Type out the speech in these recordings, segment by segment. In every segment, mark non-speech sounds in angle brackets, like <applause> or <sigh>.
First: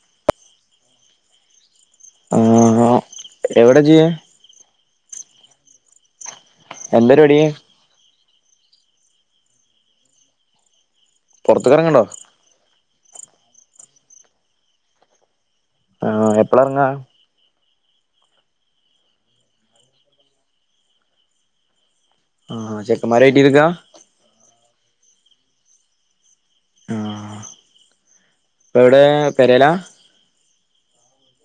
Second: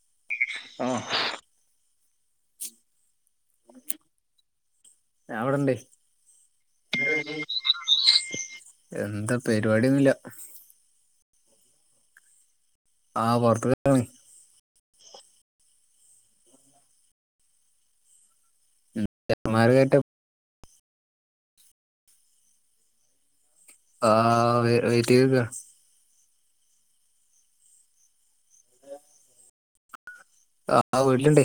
<unintelligible> ആഹ് എവിടെ ചെയ്യ ഞാവടെണ്ട് എന്തര് വാടി എന്താ പര് വാഡ്യോന്നുല്ല പൊർത്ക്കെർങ്ങേണ്ടോ? ആഹ് പൊറത്തേ <unintelligible> ആഹ് എപ്പളെറങ്ങാ മാർ <inaudible> ട്ട് ആഹ് ചെക്ക്മാ ആഹ് വേ വെയ്റ്റ് ചെയ്തേക്കാ ആഹ് ഇപ്പ എവിടെ പെരലാ ആഹ് വീട്ടിലിണ്ട്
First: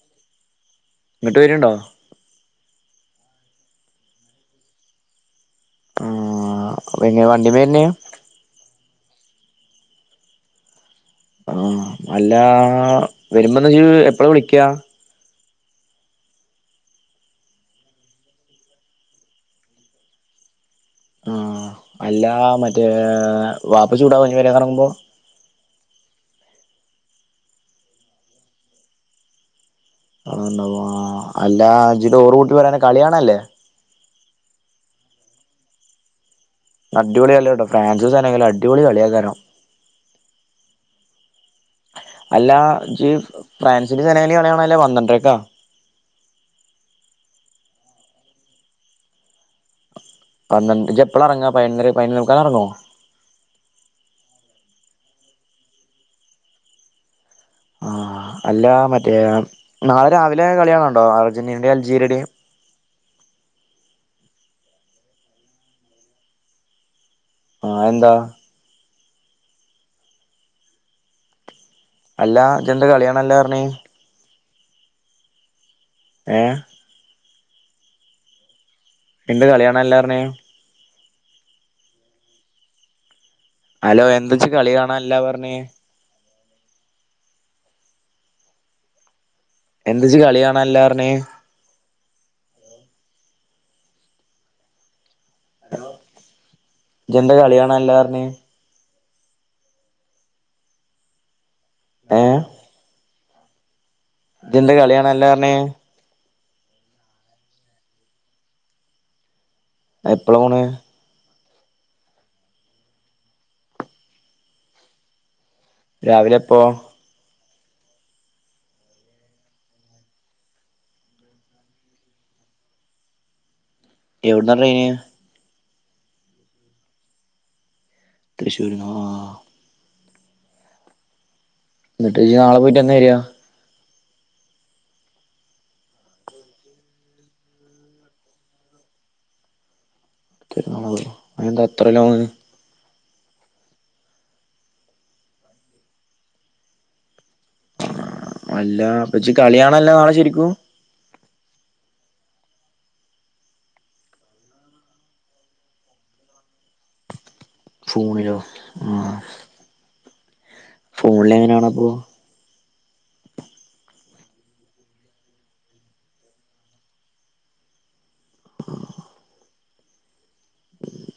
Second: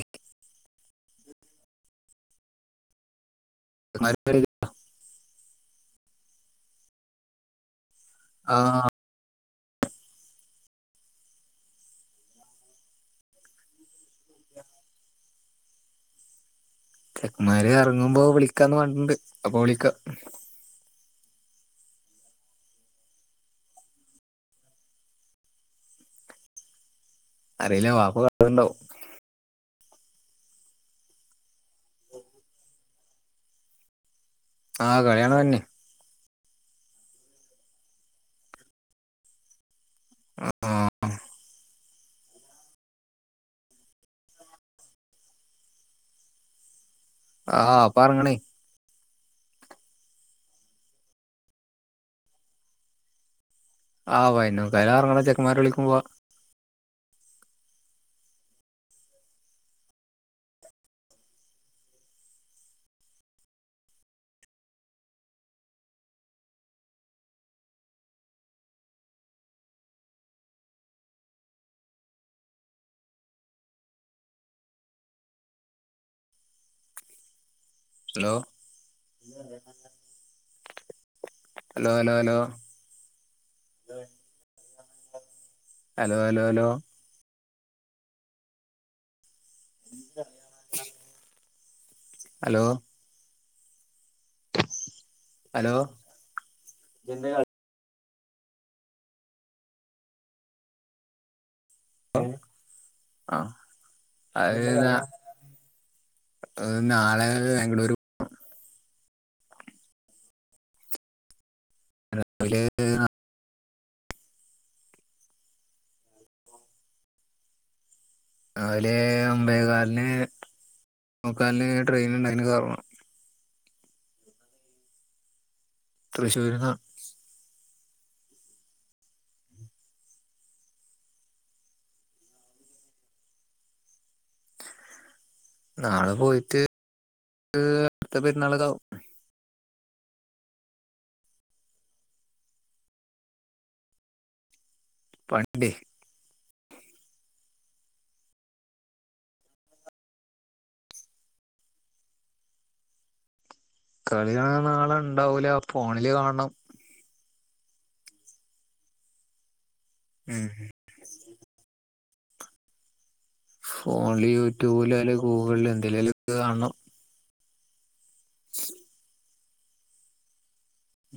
ഇങ്ങട്ട് വരിണ്ടോ <inaudible> ആഹ് പിന്ന വണ്ടി വര്ണേ ആ ആഹ് അല്ല വരുമ്പോന്ന് ച്ച എപ്പളാ വിളിക്കാ ചെക്കന്മാര് ഇറങ്ങുമ്പോ വിളിക്കാന്ന് പറണ്ടിണ്ട് അപ്പൊ വിളിക്കാം ആഹ് അല്ല മറ്റേ വാപ്പ ചൂടാനി പേരേ ഇറങ്ങുമ്പോ അറിയില്ല വാപ്പ കണ്ടിണ്ടാവും ആണ്ടവോ അല്ല അഞ്ചിട്ട ഓറ് കൂട്ടി പോരാനെ കളിയാണനല്ലേ ആഹ് കളിയാണാൻ തന്നെ അടിപൊളി കളിയാട്ടോ ഫ്രാൻസ് സാനങ്കിലും അടിപൊളി കളിയാ കാരോം ആഹ് അല്ല ജീ ഫ്രാൻസിന്റെ ജനകലി കളിണനല്ലേ പന്ത്രണ്ടരക്കാ ആഹ് അപ്പ എറങ്ങണേ പന്ത്രണ്ട് ജ് എപ്പളാ എറങ്ങാ പതിനൊന്നര പതിനൊന്നേമുക്കാല് ഇറങ്ങോ ആഹ് പയിനൊന്നേ മുക്കാലറങ്ങണ ചെക്കന്മാര് വിളിക്കുമ്പോ ആഹ് അല്ല മറ്റേ നാളെ രാവിലെ കളിയാണ് ണ്ടോ അർജന്റീനയുടെയും അൽജീരിയയുടെയും ആയെന്താ അല്ലാ ജെന്താ കളികാണാല്ലാർഞ്ഞ് ഏ ഹലോ എന്താ കളിയാണാല്ലാർഞ്ഞ് ഹലോ ഹലോ ഹലോ ഹലോ എന്താച്ച് കളി കാണാല്ലാ പറഞ്ഞ് ഹലോ അലോ അലോ എന്തജ്ജ് കളിയാണാല്ലാർഞ്ഞ് ഹലോ ഹലോ ജന്റെ കളിയണ എല്ലറിന ഉ ആ ആഹ ഇതിന്റെ കളിയണല്ലാ പറഞ്ഞ നാളെ ബംഗളൂരു എപ്പള പോണ് രാവല് രാവിലെപ്പോ രാവിലെ അമ്പേകാലിന് മോക്കാലിന് ട്രെയിൻ ഉണ്ടാക്കന് കറണം എവിടന്നാ റയിന തൃശ്ശൂരിന്ന് തൃശ്ശൂർന എന്നിട്ട് ചച്ച നാളെ പോയിട്ട്ന്നാ വരിയാ നാളെ പോയിട്ട് അടുത്ത പെരുന്നാൾക്ക ആാവും ുന്നാളോ അെ എന്താ അത്ര ലോങ് പണ്ട് അല്ല അപ്പച്ചി കളിയണല്ല നാളെ ശരിക്കും കളി കാണൻ നാള ഇണ്ടാവൂല ഫോണില് കാണണം ഫോണിലോ ആ ഉം ഫോണില എങ്ങനെയാണപ്പ ഫോണില് യൂട്യൂബില് അല്ല ഗൂഗിളില് എന്തെലാലും കാണണം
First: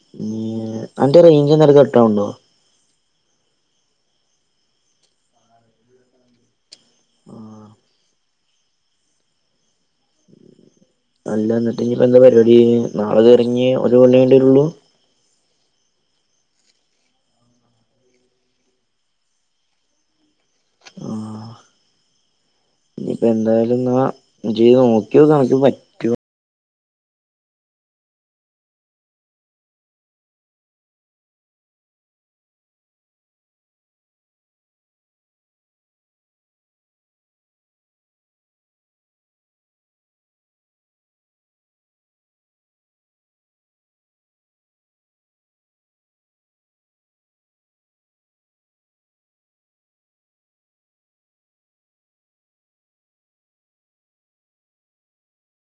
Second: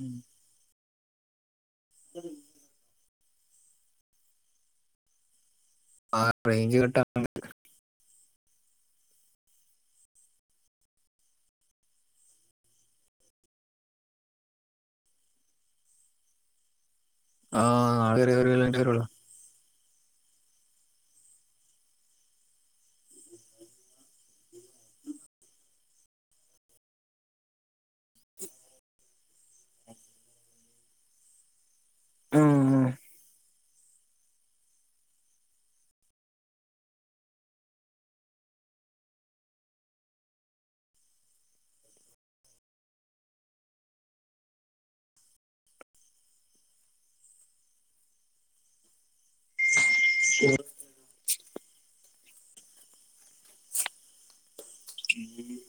ഉം. അതേറ ഇഞ്ച പെട്ടൗണ ആഞ് <unintelligible> ആഹ് അല്ല എന്നിട്ട് ഇ ഇപ്പ എന്താ പരിപാടി നാളെ ഇറങ്ങഞ് ഒരു കൊ വേണ്ടള്ളു ആഹ് ആരുള ഇനിയിപ്പ എന്തായാലും എന്നാ ചെയ്ത് നോക്കിയ നണക്കൻ പറ്റോ ആഹ ആ ഉ ഉം